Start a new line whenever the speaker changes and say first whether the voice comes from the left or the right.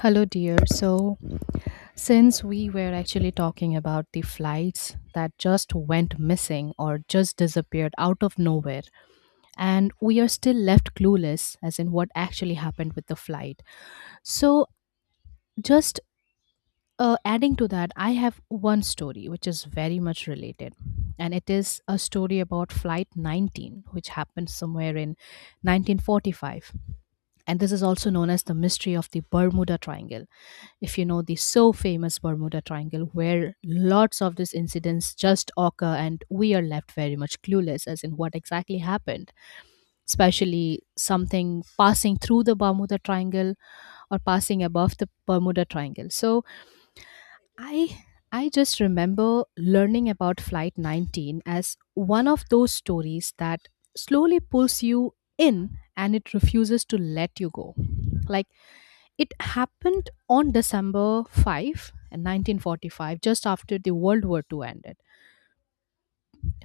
left: Hello, dear. So, since we were actually talking about the flights that just went missing or just disappeared out of nowhere, and we are still left clueless as in what actually happened with the flight. So, just adding to that, I have one story which is very much related, and it is a story about Flight 19, which happened somewhere in 1945, and this is also known as the mystery of the Bermuda Triangle if you know the so famous Bermuda Triangle, where lots of these incidents just occur and we are left very much clueless as in what exactly happened, especially something passing through the Bermuda Triangle or passing above the Bermuda Triangle. So I I just remember learning about Flight 19 as one of those stories that slowly pulls you in and it refuses to let you go. Like it happened on December 5, 1945, just after the World War Two ended.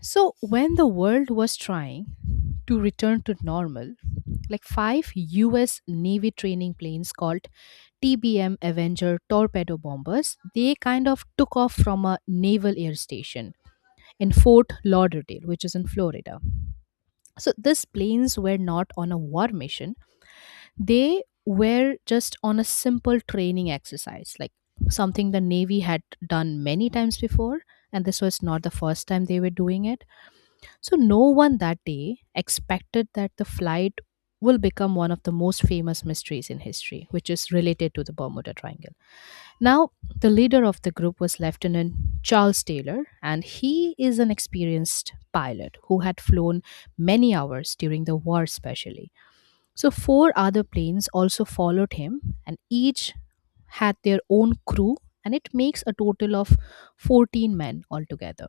left: So, when the world was trying to return to normal, like five US Navy training planes called TBM Avenger torpedo bombers, they kind of took off from a naval air station in Fort Lauderdale, which is in Florida. So, these planes were not on a war mission, they were just on a simple training exercise, like something the Navy had done many times before, and this was not the first time they were doing it. So, no one that day expected that the flight will become one of the most famous mysteries in history, which is related to the Bermuda Triangle. Now, the leader of the group was Lieutenant Charles Taylor, and he is an experienced pilot who had flown many hours during the war, especially. So, four other planes also followed him, and each had their own crew, and it makes a total of 14 men altogether.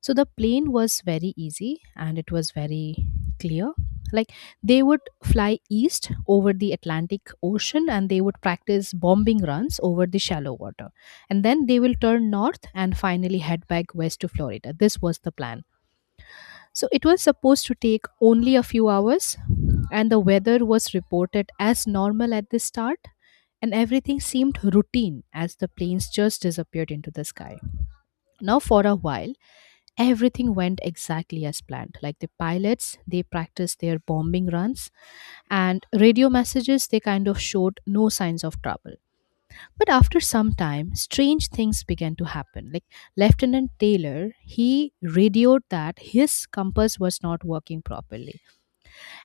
left: So, the plane was very easy and it was very clear. Like, they would fly east over the Atlantic Ocean and they would practice bombing runs over the shallow water. And then they will turn north and finally head back west to Florida. This was the plan. So it was supposed to take only a few hours, and the weather was reported as normal at the start, and everything seemed routine as the planes just disappeared into the sky. Now, for a while, everything went exactly as planned. Like the pilots, they practiced their bombing runs, and radio messages, they kind of showed no signs of trouble. But after some time, strange things began to happen. Like Lieutenant Taylor, he radioed that his compass was not working properly.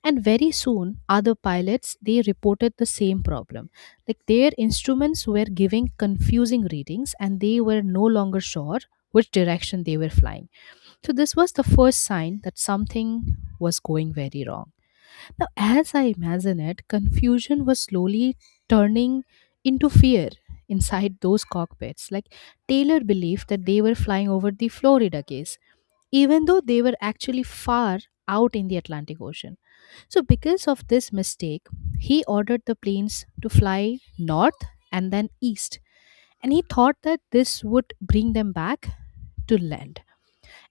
left: And very soon, other pilots, they reported the same problem. Like their instruments were giving confusing readings and they were no longer sure which direction they were flying. So this was the first sign that something was going very wrong. Now, as I imagine it, confusion was slowly turning into fear inside those cockpits. Like Taylor believed that they were flying over the Florida case, even though they were actually far out in the Atlantic Ocean. So, because of this mistake, he ordered the planes to fly north and then east. And he thought that this would bring them back to land.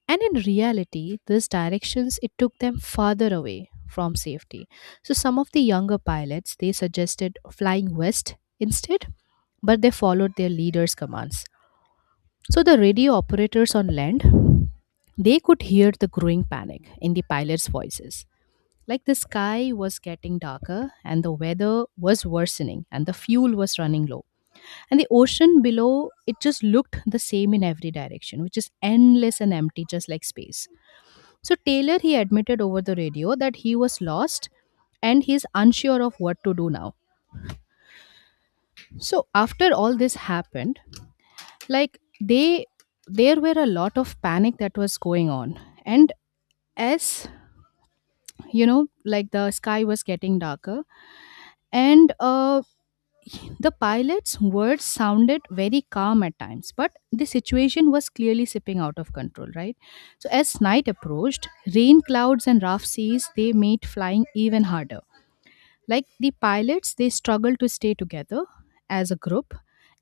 left: And in reality, these directions it took them farther away from safety. So some of the younger pilots they suggested flying west instead, but they followed their leader's commands. So the radio operators on land they could hear the growing panic in the pilots' voices. Like the sky was getting darker and the weather was worsening and the fuel was running low. And the ocean below, it just looked the same in every direction, which is endless and empty, just like space. So Taylor, he admitted over the radio that he was lost and he's unsure of what to do now. So after all this happened, like they there were a lot of panic that was going on. And as you know, like the sky was getting darker and the pilot's words sounded very calm at times, but the situation was clearly slipping out of control, right? So as night approached, rain clouds and rough seas they made flying even harder. Like the pilots, they struggled to stay together as a group,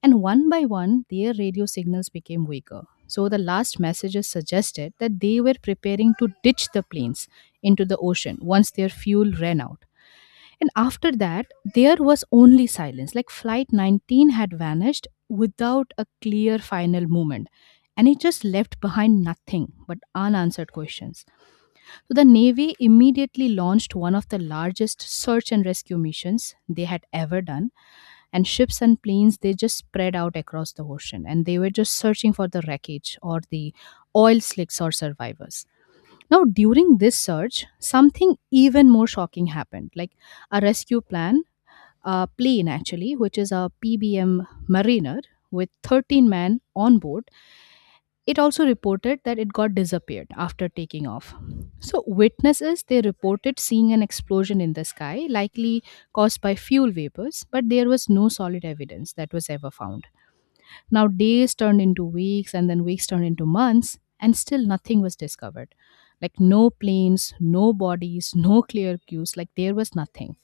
left: and one by one, their radio signals became weaker. So the last messages suggested that they were preparing to ditch the planes into the ocean once their fuel ran out. And after that, there was only silence. Like Flight 19 had vanished without a clear final movement. And it just left behind nothing but unanswered questions. So the Navy immediately launched one of the largest search and rescue missions they had ever done. And ships and planes, they just spread out across the ocean and they were just searching for the wreckage or the oil slicks or survivors. Now, during this search, something even more shocking happened like a rescue plan, a plane actually, which is a PBM Mariner with 13 men on board, it also reported that it got disappeared after taking off. So, witnesses they reported seeing an explosion in the sky, likely caused by fuel vapors, but there was no solid evidence that was ever found. Now, days turned into weeks, and then weeks turned into months, and still nothing was discovered. Like, no planes, no bodies, no clear cues, like, there was nothing.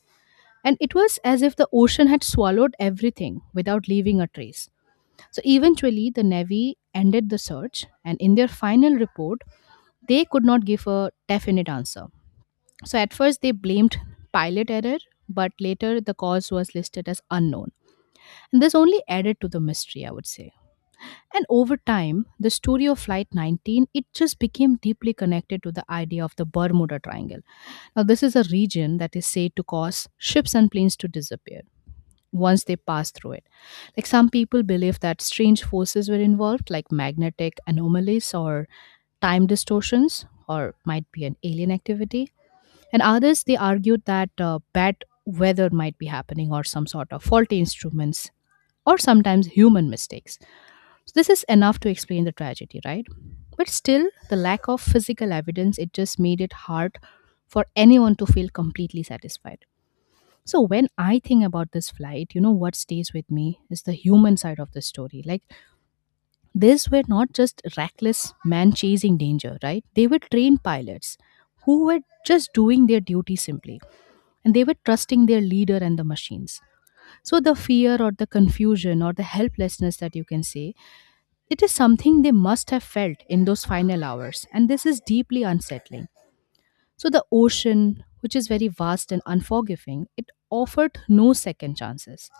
left: And it was as if the ocean had swallowed everything without leaving a trace. So eventually, the Navy ended the search, and in their final report, they could not give a definite answer. So at first, they blamed pilot error, but later the cause was listed as unknown. And this only added to the mystery, I would say. And over time, the story of Flight 19 it just became deeply connected to the idea of the Bermuda Triangle. Now, this is a region that is said to cause ships and planes to disappear once they pass through it. Like some people believe that strange forces were involved, like magnetic anomalies or time distortions, or might be an alien activity. And others, they argued that bad weather might be happening, or some sort of faulty instruments, or sometimes human mistakes. So this is enough to explain the tragedy, right? But still, the lack of physical evidence it just made it hard for anyone to feel completely satisfied. So when I think about this flight, you know what stays with me is the human side of the story. Like these were not just reckless man chasing danger, right? They were trained pilots who were just doing their duty simply and they were trusting their leader and the machines. So the fear or the confusion or the helplessness that you can say, it is something they must have felt in those final hours and this is deeply unsettling. So the ocean, which is very vast and unforgiving, it offered no second chances.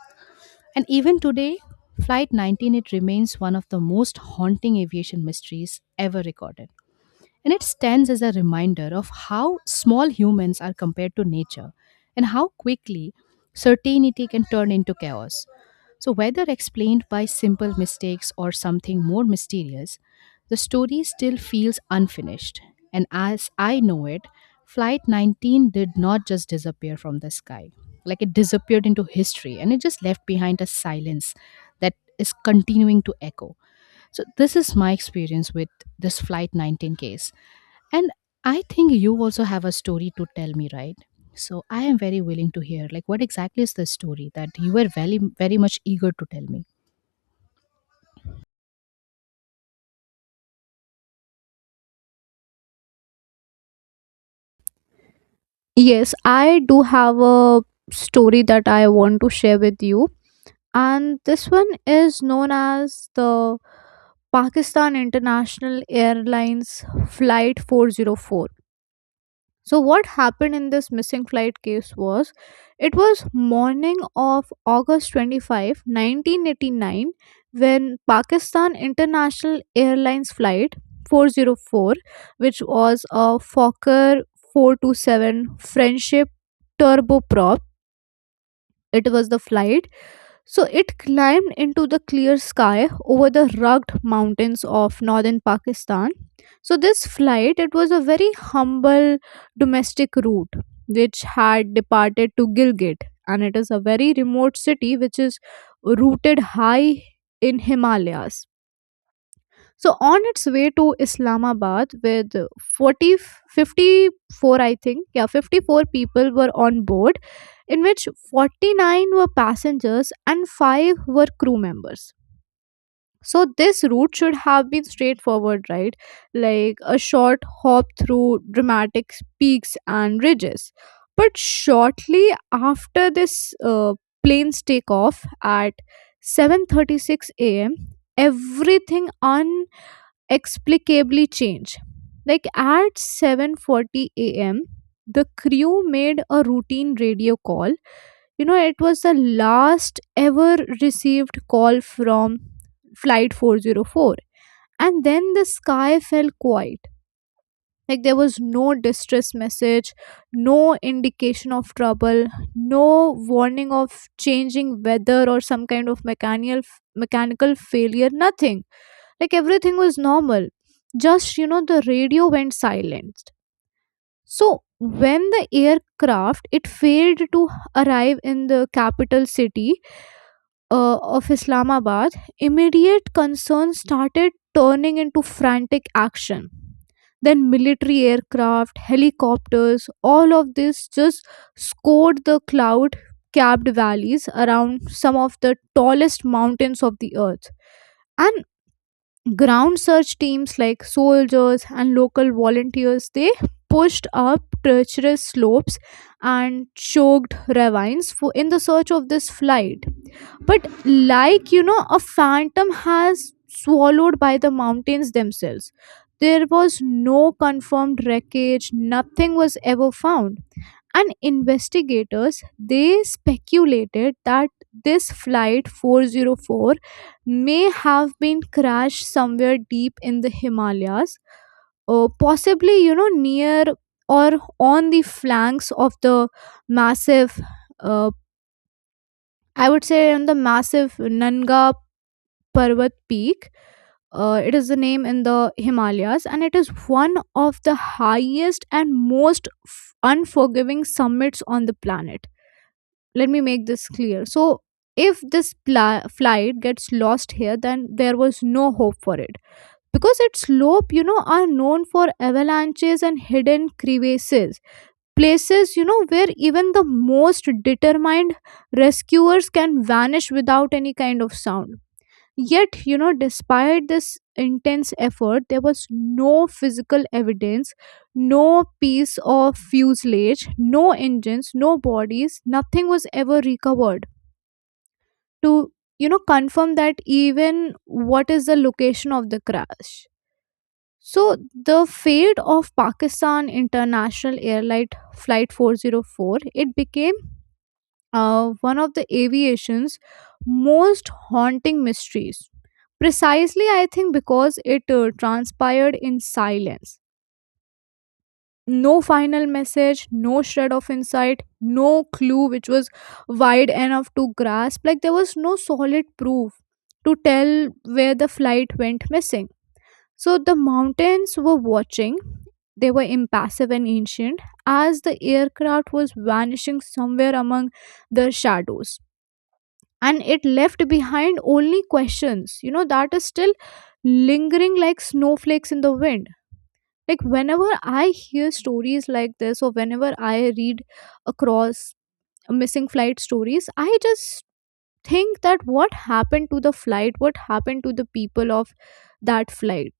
left: And even today, Flight 19 it remains one of the most haunting aviation mysteries ever recorded. And it stands as a reminder of how small humans are compared to nature and how quickly certainty can turn into chaos. So, whether explained by simple mistakes or something more mysterious, the story still feels unfinished. And as I know it, Flight 19 did not just disappear from the sky. Like it disappeared into history and it just left behind a silence that is continuing to echo. So, this is my experience with this Flight 19 case. And I think you also have a story to tell me, right? So I am very willing to hear. Like, what exactly is the story that you were very, very much eager to tell me?
right: Yes, I do have a story that I want to share with you. And this one is known as the Pakistan International Airlines Flight 404. So what happened in this missing flight case was, it was morning of August 25, 1989, when Pakistan International Airlines flight 404, which was a Fokker 427 Friendship turboprop, it was the flight, so it climbed into the clear sky over the rugged mountains of northern Pakistan. So this flight, it was a very humble domestic route, which had departed to Gilgit, and it is a very remote city which is rooted high in Himalayas. So on its way to Islamabad with forty fifty four, I think, yeah, 54 people were on board, in which 49 were passengers and 5 were crew members. So this route should have been straightforward, right? Like a short hop through dramatic peaks and ridges. But shortly after this plane's takeoff at 7:36 a.m., everything explicably change. Like at 7:40 a.m., the crew made a routine radio call. It was the last ever received call from flight 404. And then the sky fell quiet. Like there was no distress message, no indication of trouble, no warning of changing weather or some kind of mechanical failure, nothing. Like everything was normal. Just the radio went silent. So when the aircraft it failed to arrive in the capital city of Islamabad, immediate concern started turning into frantic action. Then military aircraft, helicopters, all of this just scored the cloud capped valleys around some of the tallest mountains of the earth. And ground search teams like soldiers and local volunteers, they pushed up treacherous slopes and choked ravines for in the search of this flight, but like a phantom has swallowed by the mountains themselves. There was no confirmed wreckage, nothing was ever found, and investigators, they speculated that this flight 404 may have been crashed somewhere deep in the Himalayas, possibly near or on the flanks of the massive uh, I would say on the massive Nanga Parvat Peak. It is the name in the Himalayas, and it is one of the highest and most unforgiving summits on the planet. Let me make this clear. So, if this flight gets lost here, then there was no hope for it because its slope, you know, are known for avalanches and hidden crevices, places, you know, where even the most determined rescuers can vanish without any kind of sound. Yet, despite this intense effort, there was no physical evidence, no piece of fuselage, no engines, no bodies, nothing was ever recovered to, confirm that even what is the location of the crash. So, the fate of Pakistan International Airlight Flight 404, it became one of the aviation's most haunting mysteries. Precisely, I think, because it transpired in silence. No final message, no shred of insight, no clue which was wide enough to grasp. Like, there was no solid proof to tell where the flight went missing. So, the mountains were watching. They were impassive and ancient as the aircraft was vanishing somewhere among the shadows, and it left behind only questions, that is still lingering like snowflakes in the wind. Like, whenever I hear stories like this, or whenever I read across missing flight stories, I just think that what happened to the flight, what happened to the people of that flight,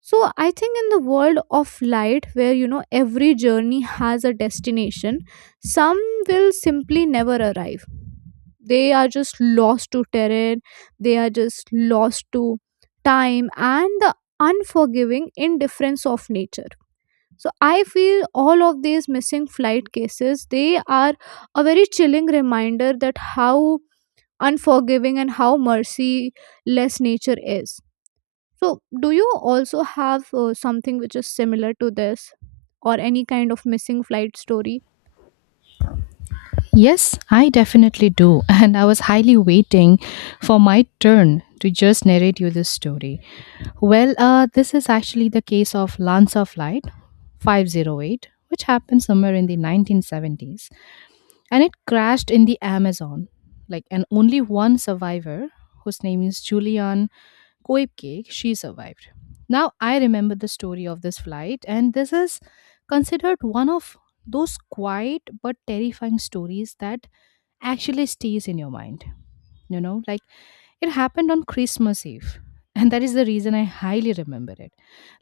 right: so I think in the world of light, where every journey has a destination, some will simply never arrive. They are just lost to terrain, they are just lost to time and the unforgiving indifference of nature. So I feel all of these missing flight cases, they are a very chilling reminder that how unforgiving and how merciless nature is. So, do you also have something which is similar to this or any kind of missing flight story?
left: Yes, I definitely do. And I was highly waiting for my turn to just narrate you this story. Well, this is actually the case of Lancer Flight 508, which happened somewhere in the 1970s. And it crashed in the Amazon. Like, and only one survivor, whose name is Julian Coib cake, she survived. Now I remember the story of this flight, and this is considered one of those quiet but terrifying stories that actually stays in your mind. You know, like it happened on Christmas Eve, and that is the reason I highly remember it.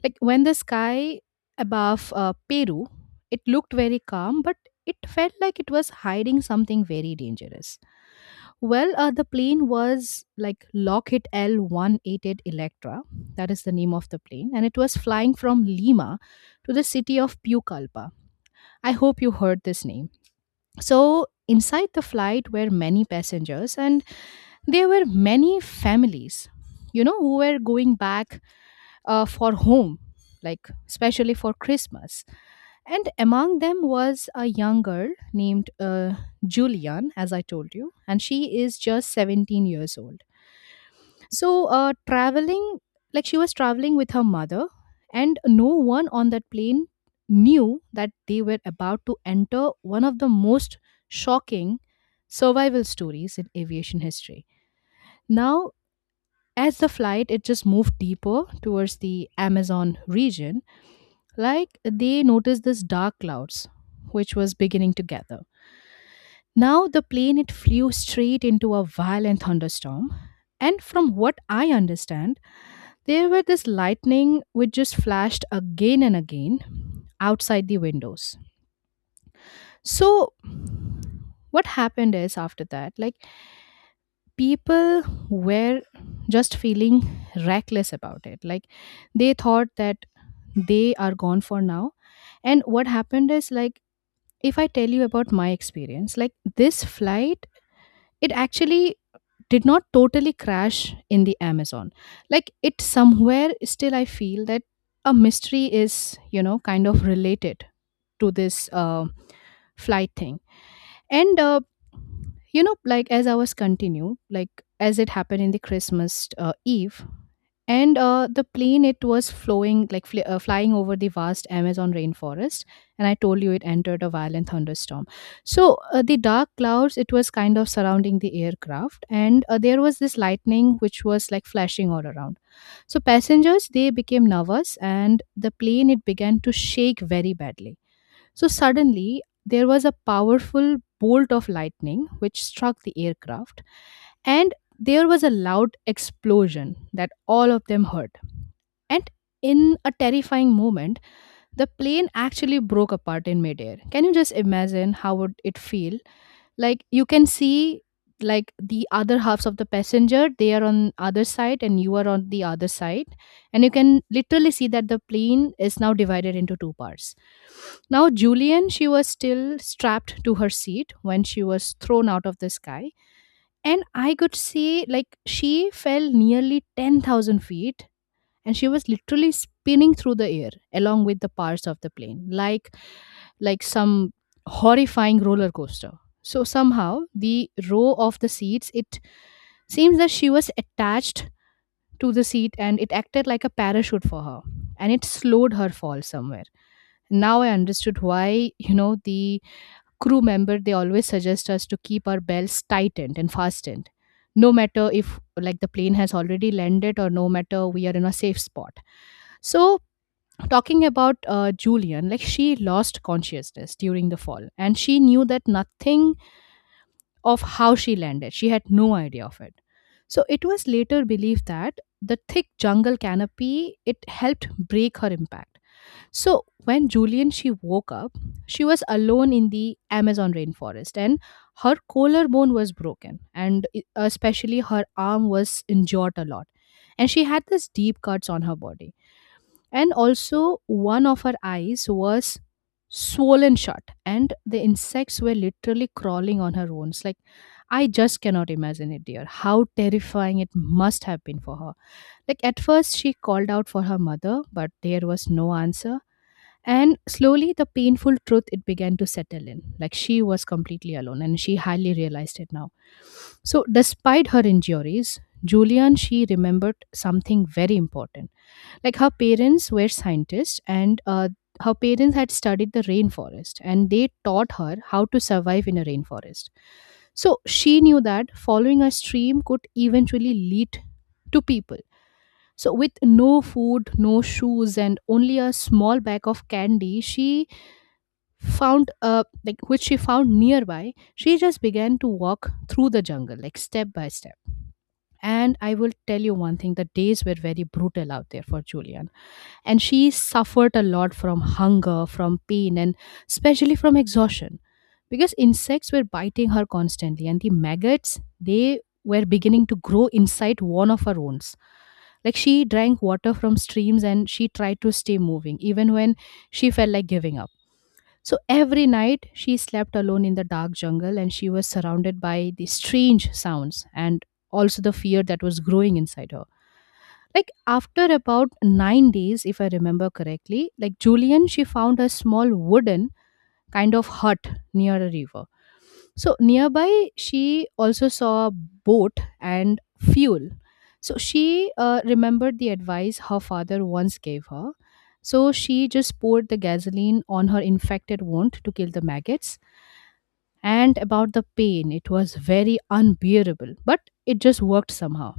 left: Like when the sky above Peru, it looked very calm, but it felt like it was hiding something very dangerous. Well, the plane was like Lockheed L188 Electra. That is the name of the plane. And it was flying from Lima to the city of Pucallpa. I hope you heard this name. So, inside the flight were many passengers, and there were many families, you know, who were going back for home, like especially for Christmas. And among them was a young girl named Julian, as I told you, and she is just 17 years old. So, like she was traveling with her mother, and no one on that plane knew that they were about to enter one of the most shocking survival stories in aviation history. Now, as the flight it just moved deeper towards the Amazon region, like they noticed this dark clouds which was beginning to gather. Now the plane it flew straight into a violent thunderstorm and from what I understand there were this lightning which just flashed again and again outside the windows. So, what happened is after that, like people were just feeling reckless about it. Like they thought that they are gone for now. And what happened is, like, if I tell you about my experience, like this flight, it actually did not totally crash in the Amazon. Like it somewhere still I feel that a mystery is, kind of related to this flight thing. And like as I was continue, like as it happened in the Christmas Eve, and the plane it was flowing like flying over the vast Amazon rainforest, and I told you it entered a violent thunderstorm. So the dark clouds it was kind of surrounding the aircraft, and there was this lightning which was like flashing all around. So passengers they became nervous and the plane it began to shake very badly. So suddenly there was a powerful bolt of lightning which struck the aircraft, and there was a loud explosion that all of them heard. And in a terrifying moment, the plane actually broke apart in midair. Can you just imagine how would it feel? Like you can see like the other halves of the passenger, they are on other side and you are on the other side. And you can literally see that the plane is now divided into two parts. Now Julian, she was still strapped to her seat when she was thrown out of the sky. And I could see like she fell nearly 10,000 feet, and she was literally spinning through the air along with the parts of the plane, like some horrifying roller coaster. So somehow the row of the seats, it seems that she was attached to the seat and it acted like a parachute for her, and it slowed her fall somewhere. Now I understood why the crew member they always suggest us to keep our belts tightened and fastened, no matter if like the plane has already landed or no matter we are in a safe spot. So talking about Julian, like she lost consciousness during the fall, and she knew that nothing of how she landed. She had no idea of it. So it was later believed that the thick jungle canopy, it helped break her impact. So, when Julian she woke up, she was alone in the Amazon rainforest, and her collarbone was broken, and especially her arm was injured a lot. And she had these deep cuts on her body. And also one of her eyes was swollen shut, and the insects were literally crawling on her wounds. Like I just cannot imagine it, dear. How terrifying it must have been for her. Like at first she called out for her mother, but there was no answer. And slowly, the painful truth it began to settle in. Like she was completely alone, and she hardly realized it now. So, despite her injuries, Julian she remembered something very important. Like her parents were scientists, and her parents had studied the rainforest, and they taught her how to survive in a rainforest. So she knew that following a stream could eventually lead to people. So, with no food, no shoes, and only a small bag of candy, she found like which she found nearby, she just began to walk through the jungle, like step by step. And I will tell you one thing, the days were very brutal out there for Julian, and she suffered a lot from hunger, from pain, and especially from exhaustion, because insects were biting her constantly and the maggots they were beginning to grow inside one of her wounds. Like she drank water from streams, and she tried to stay moving even when she felt like giving up. So every night she slept alone in the dark jungle, and she was surrounded by the strange sounds and also the fear that was growing inside her. Like after about 9 days if I remember correctly, like Julian she found a small wooden kind of hut near a river. So nearby, she also saw a boat and fuel. So she remembered the advice her father once gave her. So she just poured the gasoline on her infected wound to kill the maggots. And about the pain, it was very unbearable, but it just worked somehow.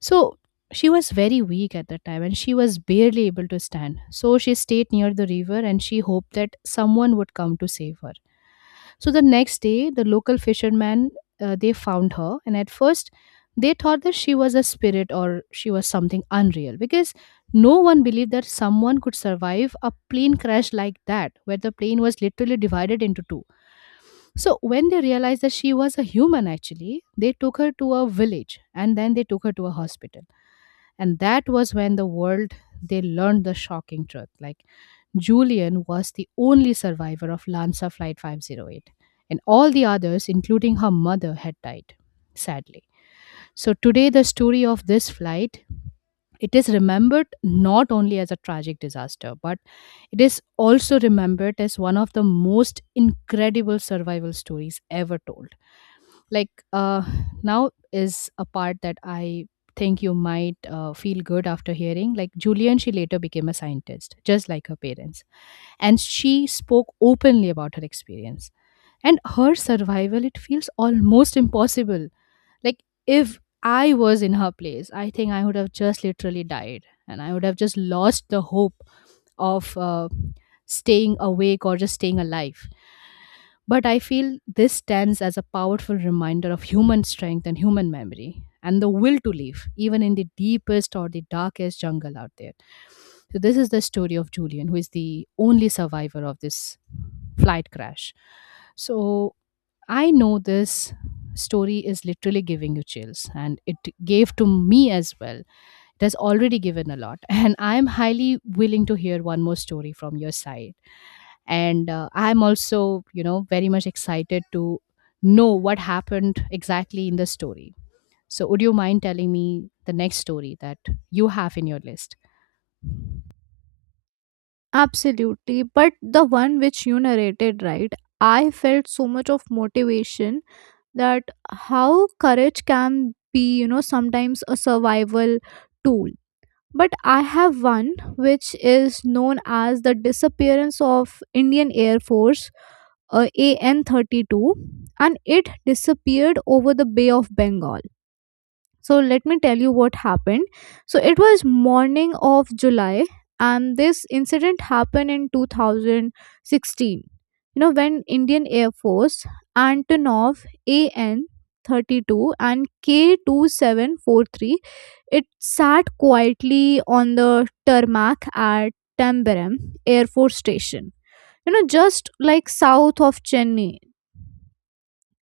left: So she was very weak at the time and she was barely able to stand. So she stayed near the river and she hoped that someone would come to save her. So the next day, the local fishermen they found her, and at first they thought that she was a spirit or she was something unreal, because no one believed that someone could survive a plane crash like that, where the plane was literally divided into two. So when they realized that she was a human actually, they took her to a village and then they took her to a hospital. And that was when the world they learned the shocking truth. Like Julian was the only survivor of Lanza Flight 508, and all the others, including her mother, had died, sadly. So today the story of this flight, it is remembered not only as a tragic disaster, but it is also remembered as one of the most incredible survival stories ever told. Like, now is a part that I think you might feel good after hearing. Like, Julian, she later became a scientist, just like her parents. And she spoke openly about her experience. And her survival, it feels almost impossible. Like, if I was in her place, I think I would have just literally died and I would have just lost the hope of staying awake or just staying alive. But I feel this stands as a powerful reminder of human strength and human memory and the will to live, even in the deepest or the darkest jungle out there. So, this is the story of Julian, who is the only survivor of this flight crash. So, I know this story is literally giving you chills, and it gave to me as well. That's already given a lot. And I'm highly willing to hear one more story from your side. And I'm also, very much excited to know what happened exactly in the story. So, would you mind telling me the next story that you have in your list?
right: Absolutely. But the one which you narrated, right? I felt so much of motivation that how courage can be, sometimes a survival tool. But I have one which is known as the disappearance of Indian Air Force AN 32, and it disappeared over the Bay of Bengal. So let me tell you what happened. So it was morning of July, and this incident happened in 2016. When Indian Air Force Antonov AN 32 and K2743 it sat quietly on the tarmac at Tambaram Air Force Station. Just like south of Chennai.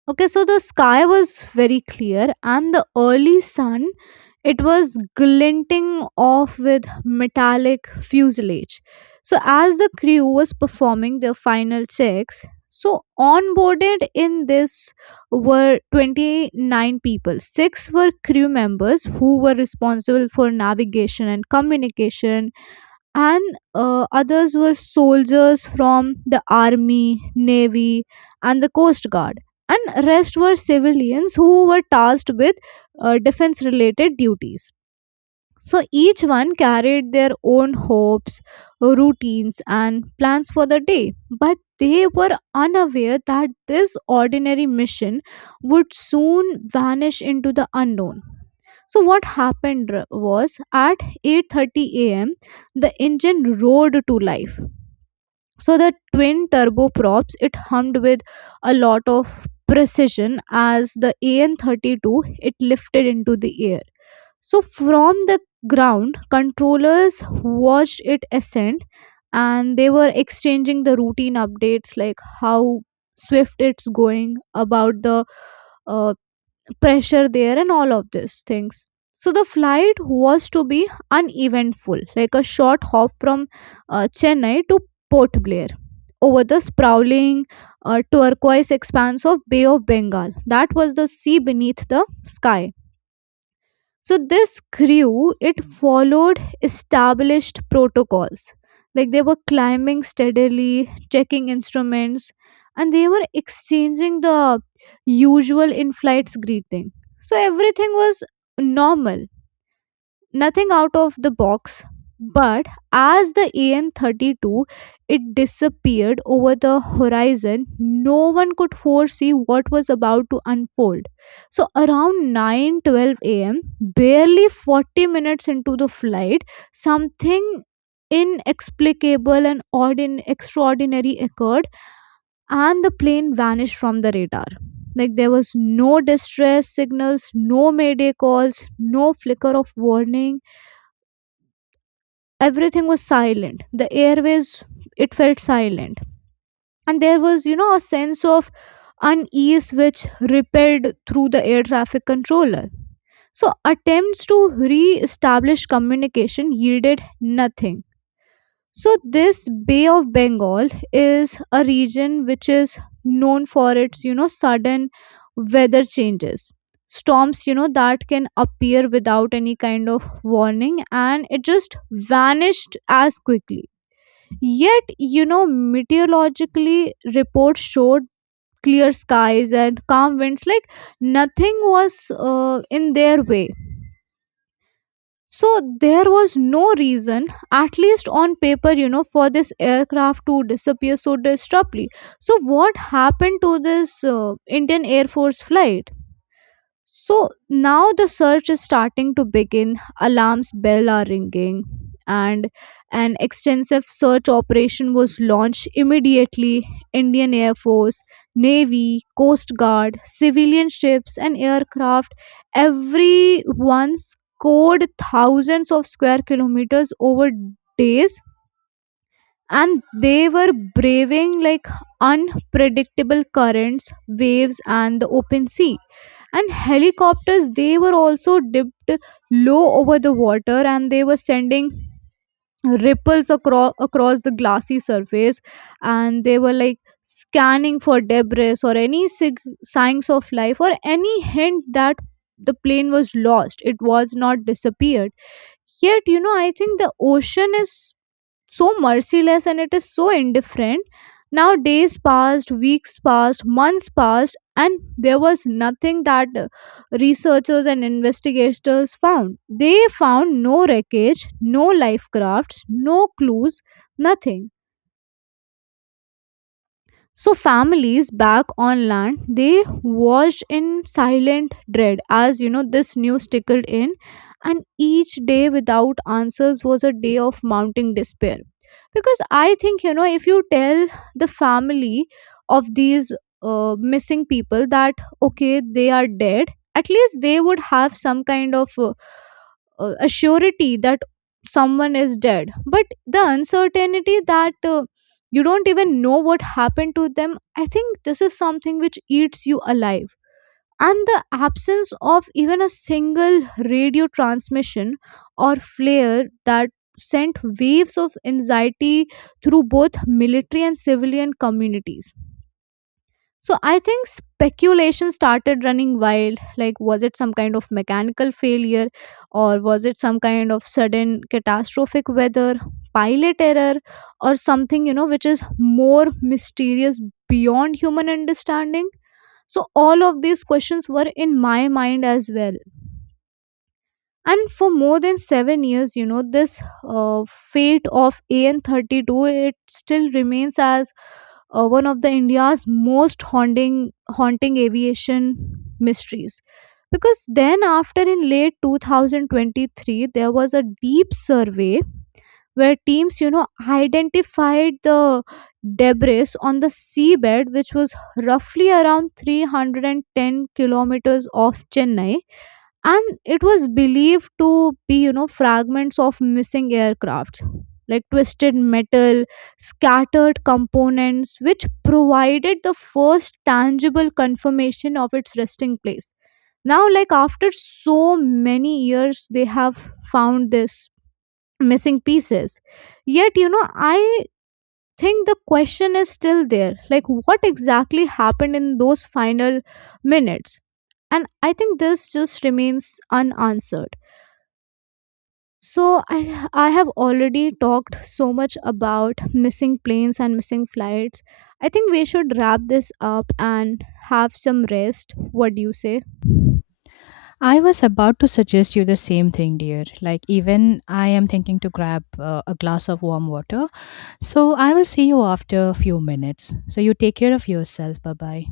right: Okay, so the sky was very clear, and the early sun it was glinting off with metallic fuselage. So as the crew was performing their final checks, so onboarded in this were 29 people. Six were crew members who were responsible for navigation and communication, and others were soldiers from the army, navy, and the coast guard, and rest were civilians who were tasked with defense related duties. So each one carried their own hopes, routines, and plans for the day, but they were unaware that this ordinary mission would soon vanish into the unknown. So what happened was at 8:30 a.m. the engine roared to life. So the twin turboprops it hummed with a lot of precision as the AN32 it lifted into the air. So from the ground, controllers watched it ascend, and they were exchanging the routine updates, like how swift it's going, about the uh, pressure there, and all of these things. So the flight was to be uneventful, like a short hop from Chennai to Port Blair over the sprawling turquoise expanse of Bay of Bengal. That was the sea beneath the sky. So this grew, it followed established protocols. Like they were climbing steadily, checking instruments, and they were exchanging the usual in flights greeting. So everything was normal, nothing out of the box. But as the AM32 it disappeared over the horizon, no one could foresee what was about to unfold. So around 9:12 a.m., barely 40 minutes into the flight, something inexplicable and extraordinary occurred, and the plane vanished from the radar. Like there was no distress signals, no mayday calls, no flicker of warning. Everything was silent, the airways it felt silent, and there was a sense of unease which rippled through the air traffic controller. So attempts to re-establish communication yielded nothing. So, this Bay of Bengal is a region which is known for its, sudden weather changes. Storms, that can appear without any kind of warning and it just vanished as quickly. Yet, meteorologically, reports showed clear skies and calm winds, like nothing was in their way, so there was no reason, at least on paper, for this aircraft to disappear so disruptly. So what happened to this Indian Air Force flight? So now the search is starting to begin. Alarms bell are ringing, and an extensive search operation was launched immediately. Indian Air Force, Navy, Coast Guard, civilian ships, and aircraft. Everyone scored thousands of square kilometers over days, and they were braving like unpredictable currents, waves, and the open sea. And helicopters, they were also dipped low over the water, and they were sending ripples across the glassy surface, and they were like scanning for debris or any signs of life or any hint that the plane was lost, it was not disappeared. Yet I think the ocean is so merciless and it is so indifferent. Now, days passed, weeks passed, months passed, and there was nothing that researchers and investigators found. They found no wreckage, no life crafts, no clues, nothing. So families back on land, they watched in silent dread as this news tickled in, and each day without answers was a day of mounting despair. Because I think if you tell the family of these missing people that okay they are dead, at least they would have some kind of assurity that someone is dead. But the uncertainty that you don't even know what happened to them. I think this is something which eats you alive. And the absence of even a single radio transmission or flare that sent waves of anxiety through both military and civilian communities. So I think speculation started running wild. Like, was it some kind of mechanical failure, or was it some kind of sudden catastrophic weather, pilot error, or something, you know, which is more mysterious beyond human understanding? So all of these questions were in my mind as well, and for more than 7 years this fate of AN32 it still remains as one of the India's most haunting aviation mysteries. Because then after in late 2023 there was a deep survey where teams identified the debris on the seabed which was roughly around 310 kilometers off Chennai, and it was believed to be fragments of missing aircrafts, like twisted metal, scattered components, which provided the first tangible confirmation of its resting place. Now, like after so many years, they have found this missing pieces. Yet I think the question is still there, like what exactly happened in those final minutes, and I think this just remains unanswered. So I have already talked so much about missing planes and missing flights. I think we should wrap this up and have some rest. What do you say?
left: I was about to suggest you the same thing, dear. Like, even I am thinking to grab a glass of warm water. So, I will see you after a few minutes. So, you take care of yourself. Bye bye.